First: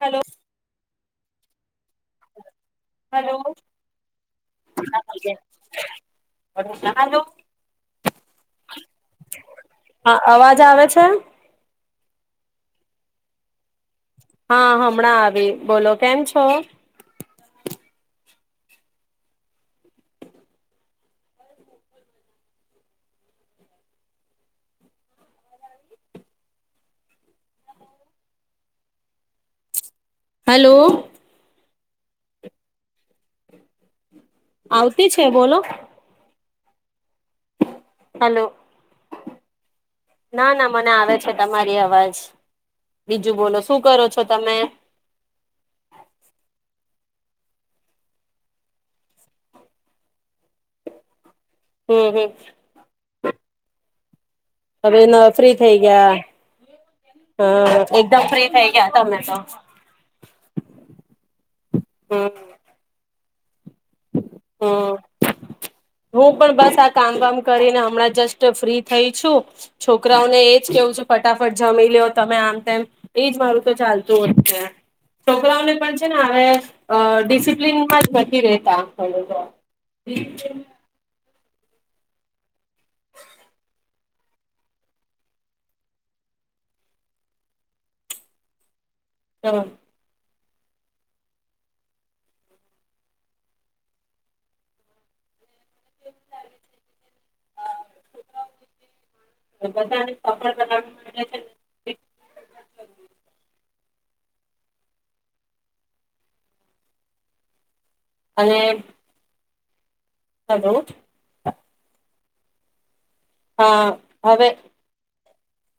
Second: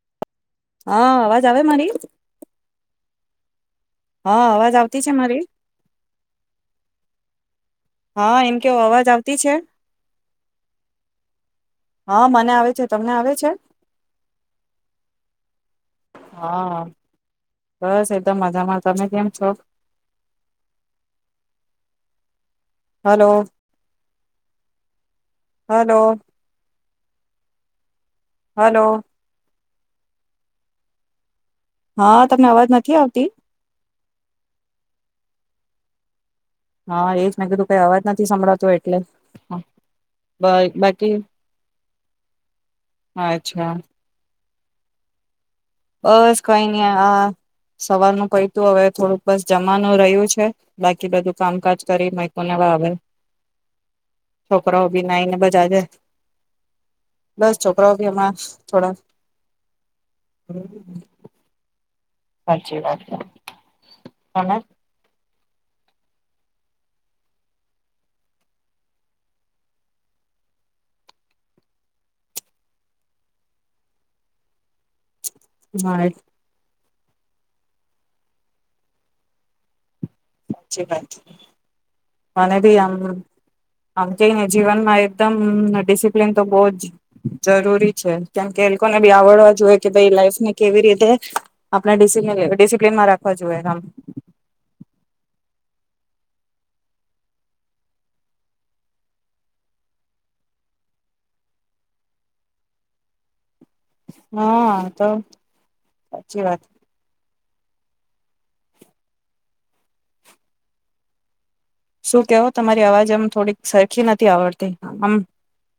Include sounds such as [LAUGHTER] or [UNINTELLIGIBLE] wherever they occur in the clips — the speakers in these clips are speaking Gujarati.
હલો હા અવાજ આવે મારી? હલો. હા અવાજ આવતી છે મારી? હા એમ કેવો અવાજ આવતી છે હ અવાજ આવે છે. હા મને આવે છે તમને આવે છે? હા હમણાં આવી બોલો કેમ છો? ધા મજામાં તમે કેમ છો? હલો. હલો. હલો. હલો. હા તમને અવાજ નથી આવતી. આવતી છે બોલો. હા એજ મેં કીધું કઈ અવાજ નથી હલો સંભળાતો એટલે હા, ના બા ના મને બાકી આવે છે તમારી અવાજ બીજું બોલો અચ્છા શું કરો છો તમે? બસ કઈ નઈ આ સવાર ન કઈ તું હવે થોડુંક બસ જમાનું રહ્યું છે બાકી બધું કામકાજ હમ કરી હમ મા કોનેવા આવે. હવે ફ્રી થઈ બજાજે ગયા બસ હ છોકરાઓ બી એકદમ હમણાં ફ્રી થઈ ગયા તમે તો. હમ. હમ સાચી વાત છે. હમ. હું પણ બસ આ કામ વાામ કરીને હમણાં જસ્ટ ફ્રી થઈ છું છોકરાઓને એજ કેવું છે ફટાફટ જમી લે તમે આમ તેમ એજ મારું તો ચાલતું હો જ છે. છોકરાઓને પણ હા છે ને હવે અ ડિસિપ્લિનમાં જ નથી રહેતા. હ હ. સાચી વાત. મને ભી આમ આમ કેને જીવનમાં એકદમ ડિસિપ્લીન તો બહ જ જરૂરી છે કેમકે ને બી તો આવડવા જોઈએ કે ભઈ લાઈફ કેવી રીતે આપણે ડિસિપ્લીનમાં રાખવા જોએ એમ. [UNINTELLIGIBLE] હા તો સાચી વાત. અને હલો. શું કેવો તમારી અવાજ જેમ થોડીક હા સરખી નથી હવે આવડતી આમ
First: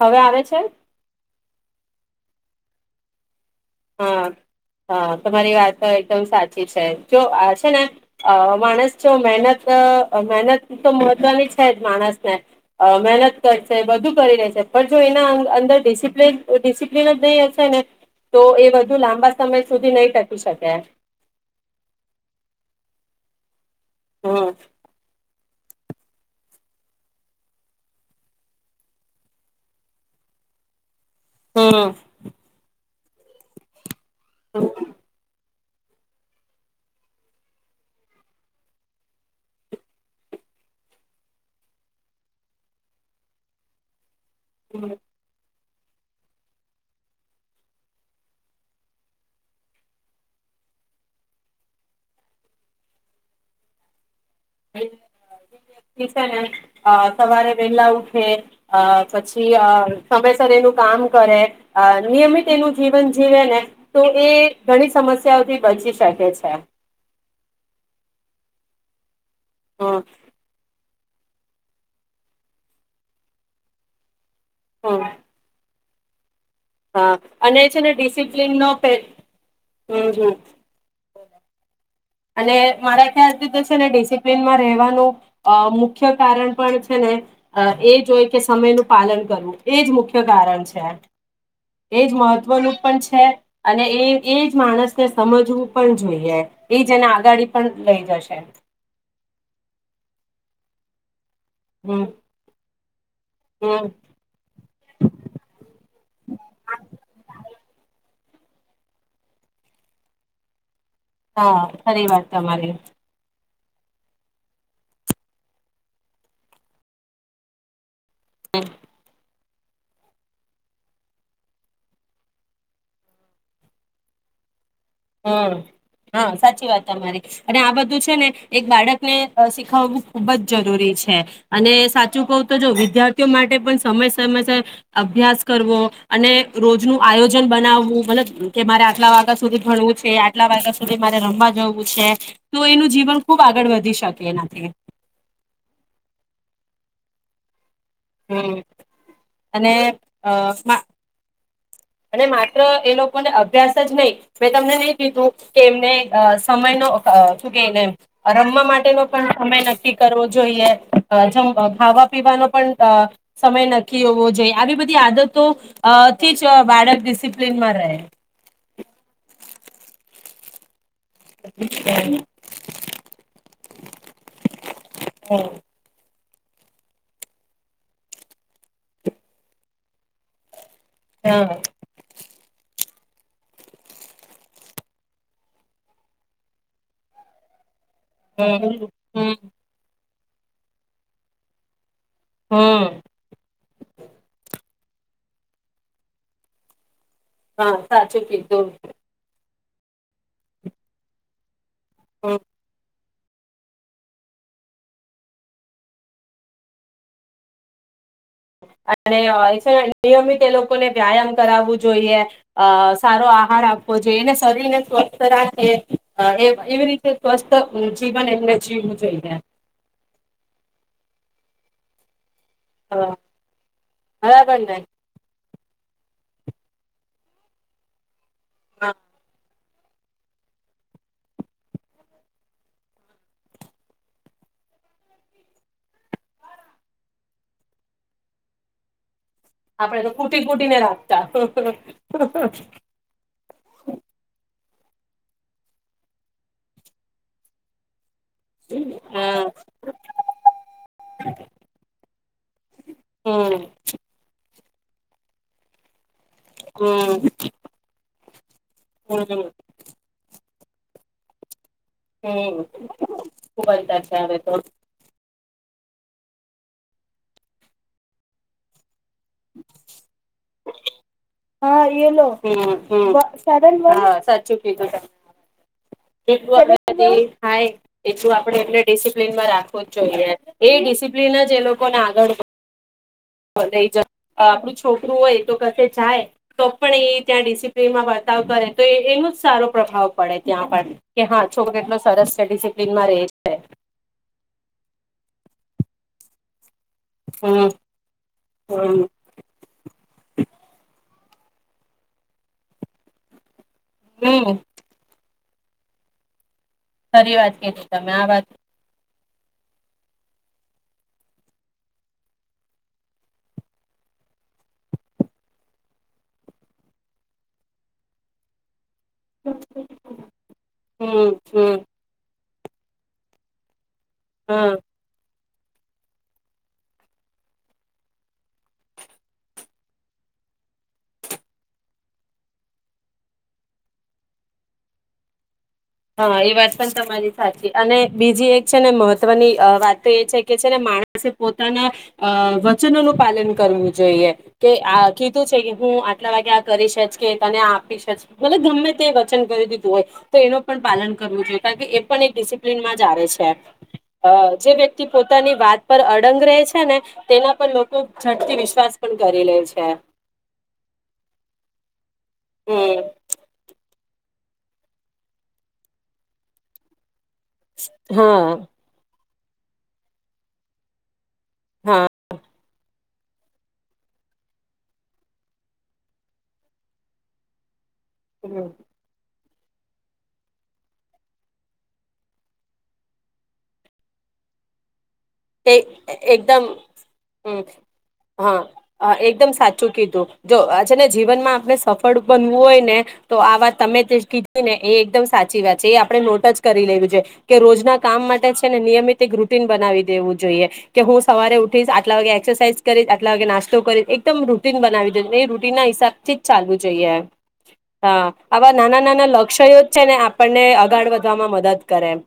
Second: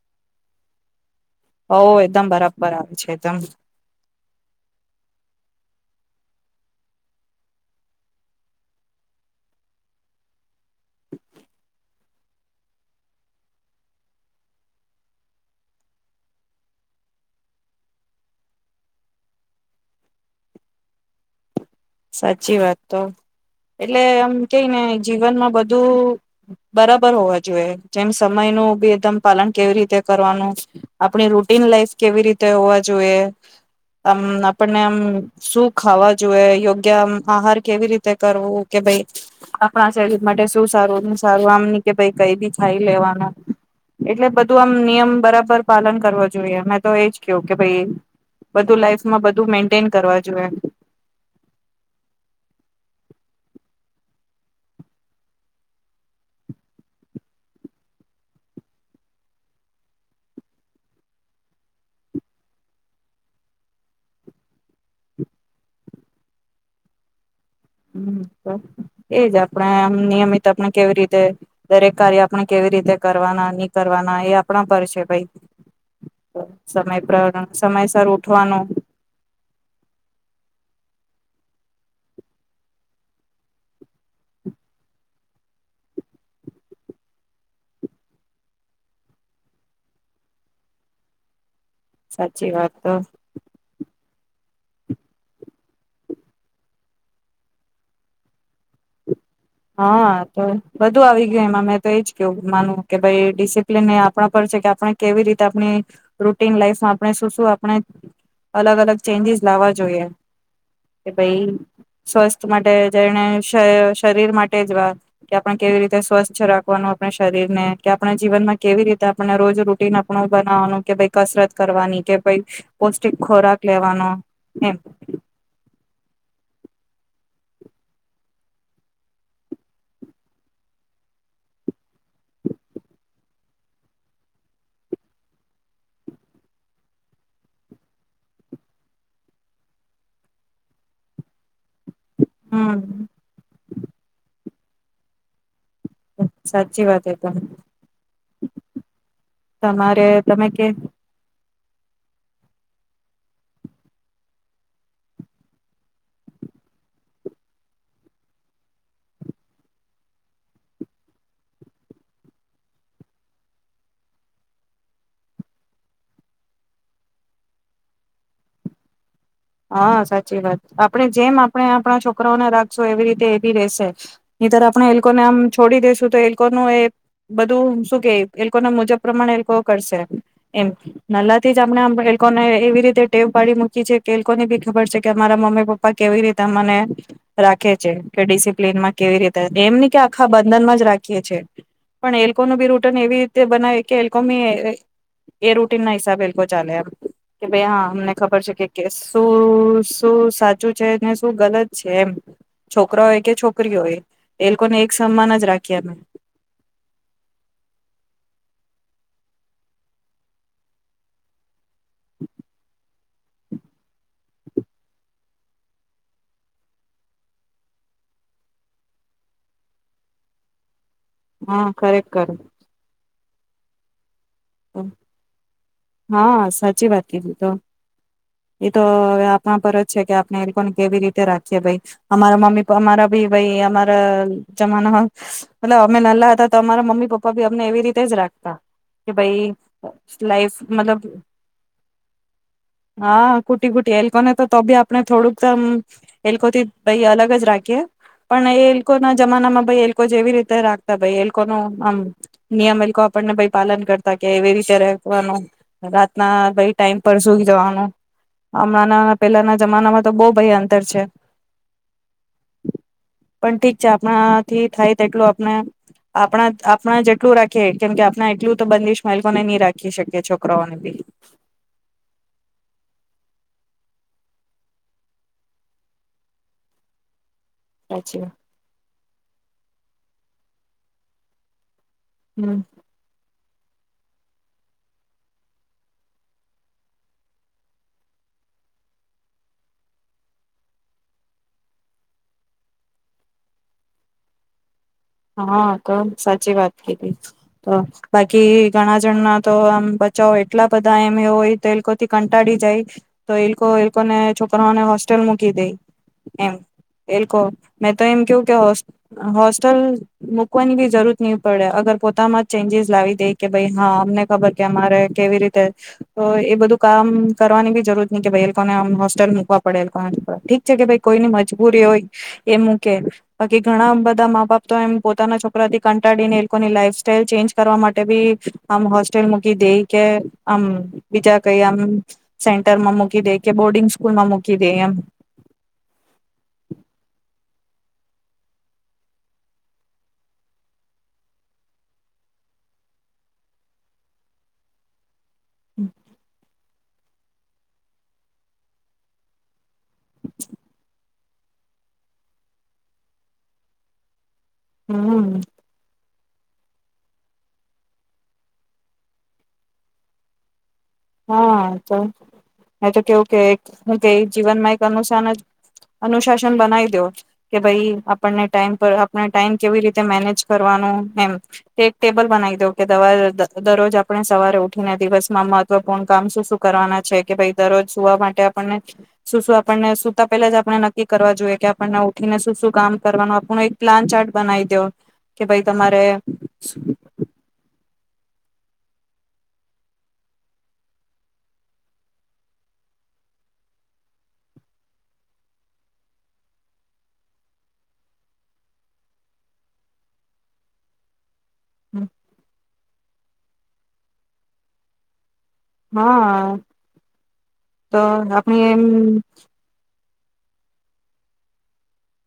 હવે આવે છે ઓ એકદમ બરાબર આવે છે એકદમ હા હ તમારી વાત એકદમ સાચી છે જો હ છે ને માણસ જો મહેનત મહેનત તો મહત્વની છે જ માણસને મહેનત કરશે બધું કરી લેશે પણ જો એના અંદર ડિસિપ્ન ડિસિપ્લિન જ નહીં હશે ને તો એ વધુ લાંબા સમય સુધી નહી ટકી શકે. સાચી વાત તો એટલે એમ હમ કેઈ ને જીવનમાં બધું બું બરાબર હોવા જોઈએ જેમ સમય નો બીદમ પાલન કેવી રીતે કરવાનું આપણી રૂટીન હમ લાઈફ કેવી રીતે હો જોઈએ. આમ આપણને હમ આમ સુપ ખાવા જોઈએ યોગ્ય કે આમ આહાર કેવી રીતે કરવું કે ભાઈ આપણા શરીર માટે શું સારું સારું આમ ન કે ભ કઈ બી ખાઈ લેવાનું. એટલે બધું આમ નિયમ બરાબર પાલન કરવા જોઈએ મેં તો એજ ક કે ભાઈ બધું લાઈફમાં બધું મેન્ટેન કરવા જોઈએ. જે વ્યક્તિ છે ને સવારે વેલા ઉઠે અ પછી સમયસર એનું કામ કરે નિયમિત એનું જીવન જીવે ને તો એ ઘણી સમસ્યાઓથી બચી શકે છે. હમ સર. એજ આપણેેમ હમ નિયમિત આપણે કેવી રીતે. દરેક કાર્ય આપ કેવી રીતે કરવાના નહી કરવાના એ આપણા પર છે હમ ભાઈ સમય હા પર અને એ છે ને સમયસર ઉઠવાનું ડિસિપ્લનનો પે હમ હમ્ અને મારા ખ્યાલથી તો છે ને ડિસિપ્લીનમાં રહેવાનું મુખ્ય કારણ પણ છે ને એ જો હોય કે સમયનું પાલન કરવું એ જ મુખ્ય કારણ છે. એજ સાચી વાત મહત્વનું તો પણ છે અને એ એજ માણસને સમજવું પણ જોઈએ. એ જને આગાડી પણ લઈ જશે એ. હા તો બધુ આવી ગયું. એમાં મેં તો હમ એજ કેવું માનું કે ભાઈ ડિસિપ્લન હમ એ આપણા પર છે કે આપણે કેવી રીતે આપણી રૂટીન લાઈફમાં આપણે શું શું આપણે અલગ અલગ ચેન્જીસ લાવવા જોઈએ. કે ભાઈ હા ખરી વાત સ્વસ્થ તમારી માટે જઈને શરીર માટે જ વાર કે આપણે કેવી રીતે સ્વસ્છ રાખવાનું આપણે શરીર ને કે આપણે જીવનમાં કેવી રીતે આપણે રોજ રૂટીન આપણું બનાવાનું કે ભ કસરત કરવાની કે ભ પૌષ્ટિક ખોરાક લેવાનો એમ હમ હા સાચી વાત તમારી અને આ બધું છે ને એક બાળકને શીખાવવું ખુબ જ જરૂરી છે અને સાચું કવ તો જો વિદ્યાર્થીઓ માટે પણ સમય સમય અભ્યાસ કરવો અને રોજનું આયોજન બનાવવું મતલબ કે મારે આટલા વાગ્યા સુધી ભણવું છે આટલા વાગ્યા સુધી મારે રમવા જવું છે. તો એનું હમ જીવન ખુબ આગળ વધી શકે એનાથી સાચી વાત એ ત હમ અને તમારે અ તમે કે અને માત્ર એ લોકોને અભ્યાસ જ નહી મેં તમને નહી કીધું કે એમને સમય ન શું કહીને એમ રમવા માટેનો પણ સમય નક્કી કરવો જોઈએમ ખાવા પીવાનો પણ સમય નક્કી હોવો જોઈએ આવી બધી આદતોથી જ બાળક ડિસિપ્લન માં રહે. હા સાચી વાત આપ આપણે જેમ આપણે આપણા છોકરાઓને રાખશો એવી રીતે એ બી રહશે નીતર આપણે એલોકોને આમ છોડી દેેશું તો ન એ બધું શું કે એ લોકો ના મુજબ પ્રમાણ એ લોકો કરશે. એમ નલા થી હા જ આપણેને એવી રીતે ટેવ પાડી મૂકી છે તેલ ની બી ખબર છે કે અમારા મમ્મી પપ્પા કેવી રીતે મને રાખે છે હમ ડિસિપ્લનમાં કેવી હમ રીતે એમ ક આખા બંધનમાં જ રાખીએ છીએ પણ એલ્કોનું બી હમ રૂટન એવી રીતે બનાવે કે એલ્કોમી એ રૂટીન ના હિસાબ બલ ચાલે એમ કે ભાઈ હા અમને સાચું ક ખબર દોર છે કે શું શું સાચું છે શું ગલત છે એમ હમ છો છોક હોય કે છોકરી હોય એ લોકોને એક સન્માન જ રાખ્યા અને નિયમિત એ લોકોને વ્યાયામ કરાવવું જોઈએ અ સારો આહાર આપવો જોઈએને શરીરને સ્વસ્થ રાખે એ એવી રીતે સ્વસ્થ જીવન એમને જીવવું જોઈએ હા કરેક કરે હા બરાબર જાઈ હા સાચી વાત કીધી તો એ તો હા પરત છે કે આપને એ લોકોને કેવી રીતે રાખીએ અમારા મમ્મી પપ અમારા ભી અમારા જમાના મ અમે નલા હતા તો અમારા મમ્મી પપ્પા ભી અમને એવી રીતે જ રાખતા કે ભાઈ આપડે તો કૂટી લાઈફ કૂટીને મતલબ રાખતા હા હા કુટી કુટી હલ કોને તો તોી આપ આપણે થોડુંકમ એ લોકોથી ભ અલગ જ રાખીએ પણ એ લોકો ના જમાનામાં ભ એ લોકો જેવી રીતે રાખતા એ લોકો ન આમ નિયમ એ આપણને હમ પાલન કરતા વિચવાનું રા ભાઈ ટાઈમ પર હમ સુું જવાનું હમણાં હમ પેલાના જમાનામાં તો બઉ ભય ઉતર છે હમ પણ ઠીક ખૂબંદ છે આવે તો આપણાથી થાય તેટલું આપણા આપણા જ જેટલું રાખીએ કેમ કે આપણા એટલું તો બંધશ માને નહી રાખી શકે છોકરાઓને બી કાર સા હા એું સાચી આપડે એડ ડિસપ્લનમાં રાખવું જ જોઈએ એ ડિસિપ્લન કોને આગળ હમ જ આપણું છોકરું હોય તો કસે જાય તો પણ એ ત્યાં ડિસિપ્લિનમાં વર્તાવ કરે તો એનો જ સારો પ્રભાવ પડે ત્યાં પર કે હા છોક કેટલો સરસ છે ડિસિપ્લીિનમાં રહેશે હા તો સાચી વાત હમ તો બાકી ઘણા હમ જણના તો આમ બચાવો એટલા બધા એ હોય તો એ લોકોથી કંટાળ જાય તો એ લોકો ને હમ છોકરાને હોસ્ટેલ કી દઈ એમ એલ ખરી વાત કીધી મે તો તમે એમ આ કેવું વાત કે હોસ્ટેલ મુૂકવાની બી જરૂરત નહી પડે અગર પોતામાં ચેન્જીસ લાવી દે કે ભાઈ હા અમને ખબર કે અમારે કેવી રીતે એ બધું કામ કરવાની બી જરૂરત નહી કે ભાઈ એ લોકોનેમ મકવા પડેલ ઠીક છે કે ભાઈ હમ કોઈની હમ મજબૂરી હોય એમું કે બાકી ઘણા બધા હા તો એમ પોતાના છ થી કંટાળી ને એ લોકોની લાઈફ સાઈલ ચેન્જ કરવા માટે ભી આમ હોસ્ટેલ મૂકી દે કે આમ બીજા કઈ આમ સેન્ટરમાં મૂકી દે કે બોર્ડિંગ સ્કૂલમાં મૂકી દે એમ હા એ વાત પણ તમારી સાચી અને બીજી એક છે ને મહત્વની વાત તો એ છે કે છે ને માણસે પોતાના અ વચનોનુંું પાલન કરવું જોઈએ કે આ કીધું છે કે હું આટલા વાગે આ કરીશ કે તને આપી શ મ ગમે તે વચન કરી્યું દીધું હોય તો એનો પાલન કરવું જોઈએ કારણ કે એ પણ એક ડિસિપ્લિન માં જ છે અ જે વ્યક્તિ હમ પોતાની વાત પર ંગ રહે છે ને તેના પર લોકો ઝડથી વિશ્વાસ પણ કરી લે છે હા તો એ તો હમ કેવું કે હું ક જીવનમાં એક અનુશાન અનુશાસન બનાવી દો કે ભાઈ આપણને હા ટાઈમ પર ટાઈમ કેવી રીતે મેનેજ કરવાનું એમ એક હા ટેબલ બનાવી દવ કે દવા દરરોજ આપણે સવારે ઉઠીને દિવસમાં મત મહત્વપૂર્ણ કામ શું શું કરવાના છે કે ભાઈ દરરોજ વા માટે હમ આપણને શું શું આપ આપણને શુંતા પહેલા જ આપણે નક્કી કરવા જોઈએ કે આપણને ઉઠીને શું શું કામ કરવાનું આપણું એક પ્લાન ચાર્ટ બનાવી દવ તે એકદમ હમ. હા એકદમ સાચું કીધું જો આ છેે ને જીવનમાં આપણે સફળ બનવું હોય ને તો આ વાત તમે જે કીધી ને એ એકદમ સાચી વાત છે એ આપણે નોટ જ કરી લેવી છે કે રોજના કામ માટે છે ને નિયમિત એક રૂટીન બનાવી દેવું જોઈએ કે હું સવારે ઉઠીસ આટલા વાગે એક્સસાઇઝ કરી આટલા વાગે નાસ્તો કરી એકદમ રૂટીન બનાવી દ ના હિસાબથી જ હા ચાલવું જોઈએ તો હ આપણી આવા એમ નાના નાના લક્ષ્યો છે ને આપણને આગાળ વધવામાં મદદ કરે એમ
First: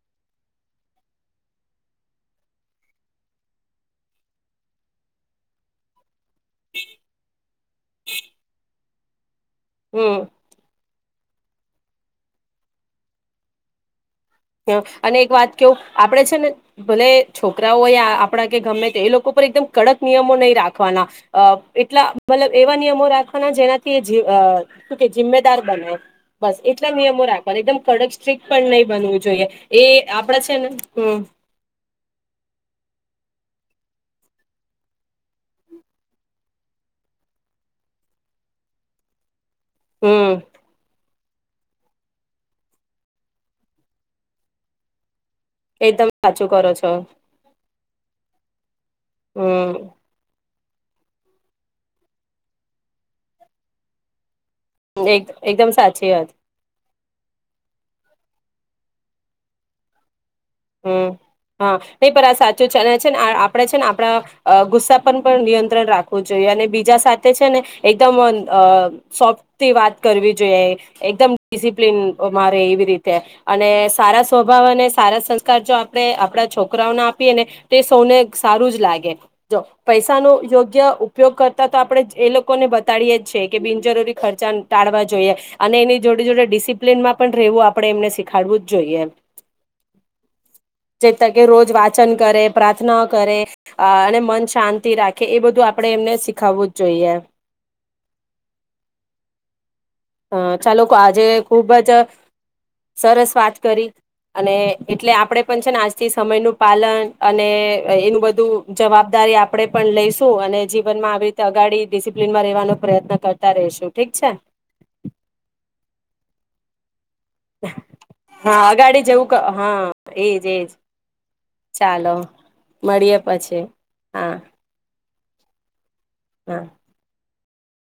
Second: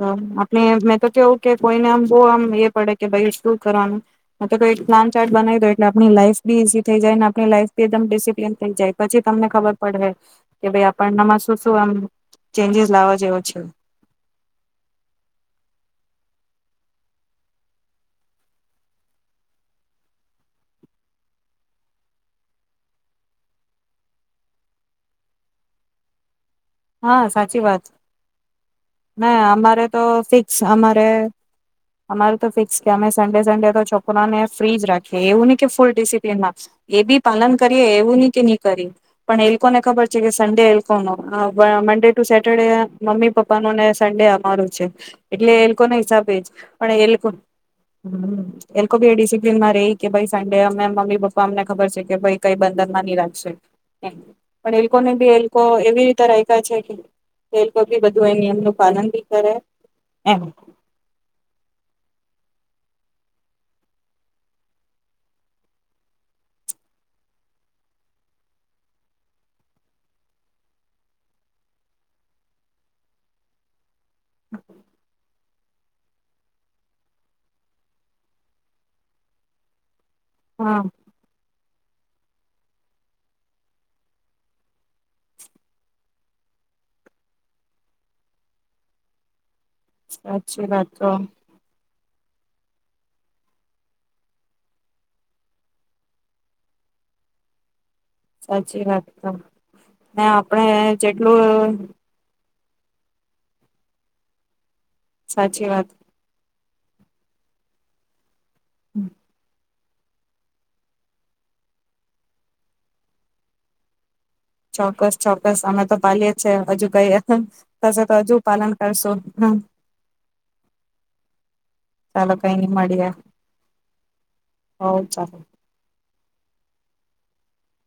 તો આપણે મેં તો કેવું કે કોઈને આમ બહ આમ એ પડે કે ભાઈ શું કરવાનું મે તો કઈ સ્નાન ચાર્ટ બનાવી દો એટલે આપણી લાઈફ બી ઝી થઈ જાયને આપણી લાઈફીમ ડિસિપ્લન થઈ જાય પછી તમને ખબર પડે હમ કે ભાઈ આપ પણમાં શું શું એમ ચેન્જીસ લાવો જેવો છે હ અને એક વાત કેવું આપણેે છે ને ભલે છોકરાઓ યા આપણા કે ગમે તે એ લોકો પર એકદમ કડક નિયમો નહીં રાખવાના એટલા મતલબ એવા નિયમો રાખવાના જેનાથી શુ કે જિમ્મેદાર બને બસ એટલા હા નિયમો રાખવાનું સાચી એકદમ વાત કડક સ્ટ્રિક્ટ પણ નહી બનવું ના જોઈએ અમારે તો એ આપડા ફિક્સ છે ને અમારે હમ અમારે તો ફિક્સ કે અમે સ સેટરડે સન્ડે તો છોકરાને ફ્રી જ રાખયે એવું ન કે ફૂલ ડિસિપ્લનમાં એ બી પાલન કરીએ એવું ની કે ની કરી પણ એ કોને ખબર છે કે હમ સડે એ લોકનો હા Monday to Saturday mummy papa નો ને સન્ડે અમારું છે એટલે એ લોકો ના એકદમ હિસાબે જ સાચું કરો છો પણ એ લોકો એ લોકો ભી એ ડિસિપ્લીનમાં રહી હમ કે સન એ અમે મમ્મી પપ્પા અમને ખબર છે કે ભાઈ કઈ બંદન માની રાખશે પણ એલકો ને એક બી એલકો એકદમ સાચી એવી ત વાત કાય છે કે તેલી બધું એ નિયમ નું પાલન ભી કરે એમ હમ હા નહી પણ આ સાચું છે અને છે ને આપણે છે ને આપણા ગુસ્સા પર પણ નિયંત્રણ રાખવું જોઈએ અને બીજા સાથે છે ને એકદમ અ સોફ્ટથી વાત કરવી જોઈએ એકદમ ડિસિપ્લિન મારે એવી રીતે અને સારા સ્વભાવ અને સારા સં, જો આપણે આપડા છોકરાઓને આપીએ ને તો તે સૌને સારું જ લાગે જો પૈસા ન હા યોગ્ય ઉપયોગ કર તો આપણેે એ લોકોને બતાડીએ જ છે કે બિનજરૂરી ખર્ચા ટાળવા જોઈએ અને એની જોડે જોડે ડિસિપ્લીનમાં પણ રહેવું આપડણે એમને શીખાડવું જ જોઈએ સાચી વાત તો પાચન કરે પ્રાર્થના કરે અને મન શાંતિ રાખે એ બધું આપણે એમને શીખાવવું જ જોઈએ સાચી વાત તો ને અ આપડે ચાલો આજે જેટલું ખુબ જ સરસ વાત કરી અને એટલે આપડે પણ સાચી છે ને વાત આજથી સમયનું પાલન અને એનું બધું જવાબદારી આપે પણ લઈશું અને જીવન માં આવી રીતે અગાડી ડિસિપ્લીનમાં રહેેવાનો પ્રયત્ન કરતા રે શું ઠીક છે ચોક્કસ ચોક્કસ અમે તો પાલીએી છે હજુ કાંઈ હા અગાડી જવું હા એજ એજ ચાલો મળીએ પછી હા [INAUDIBLE] હા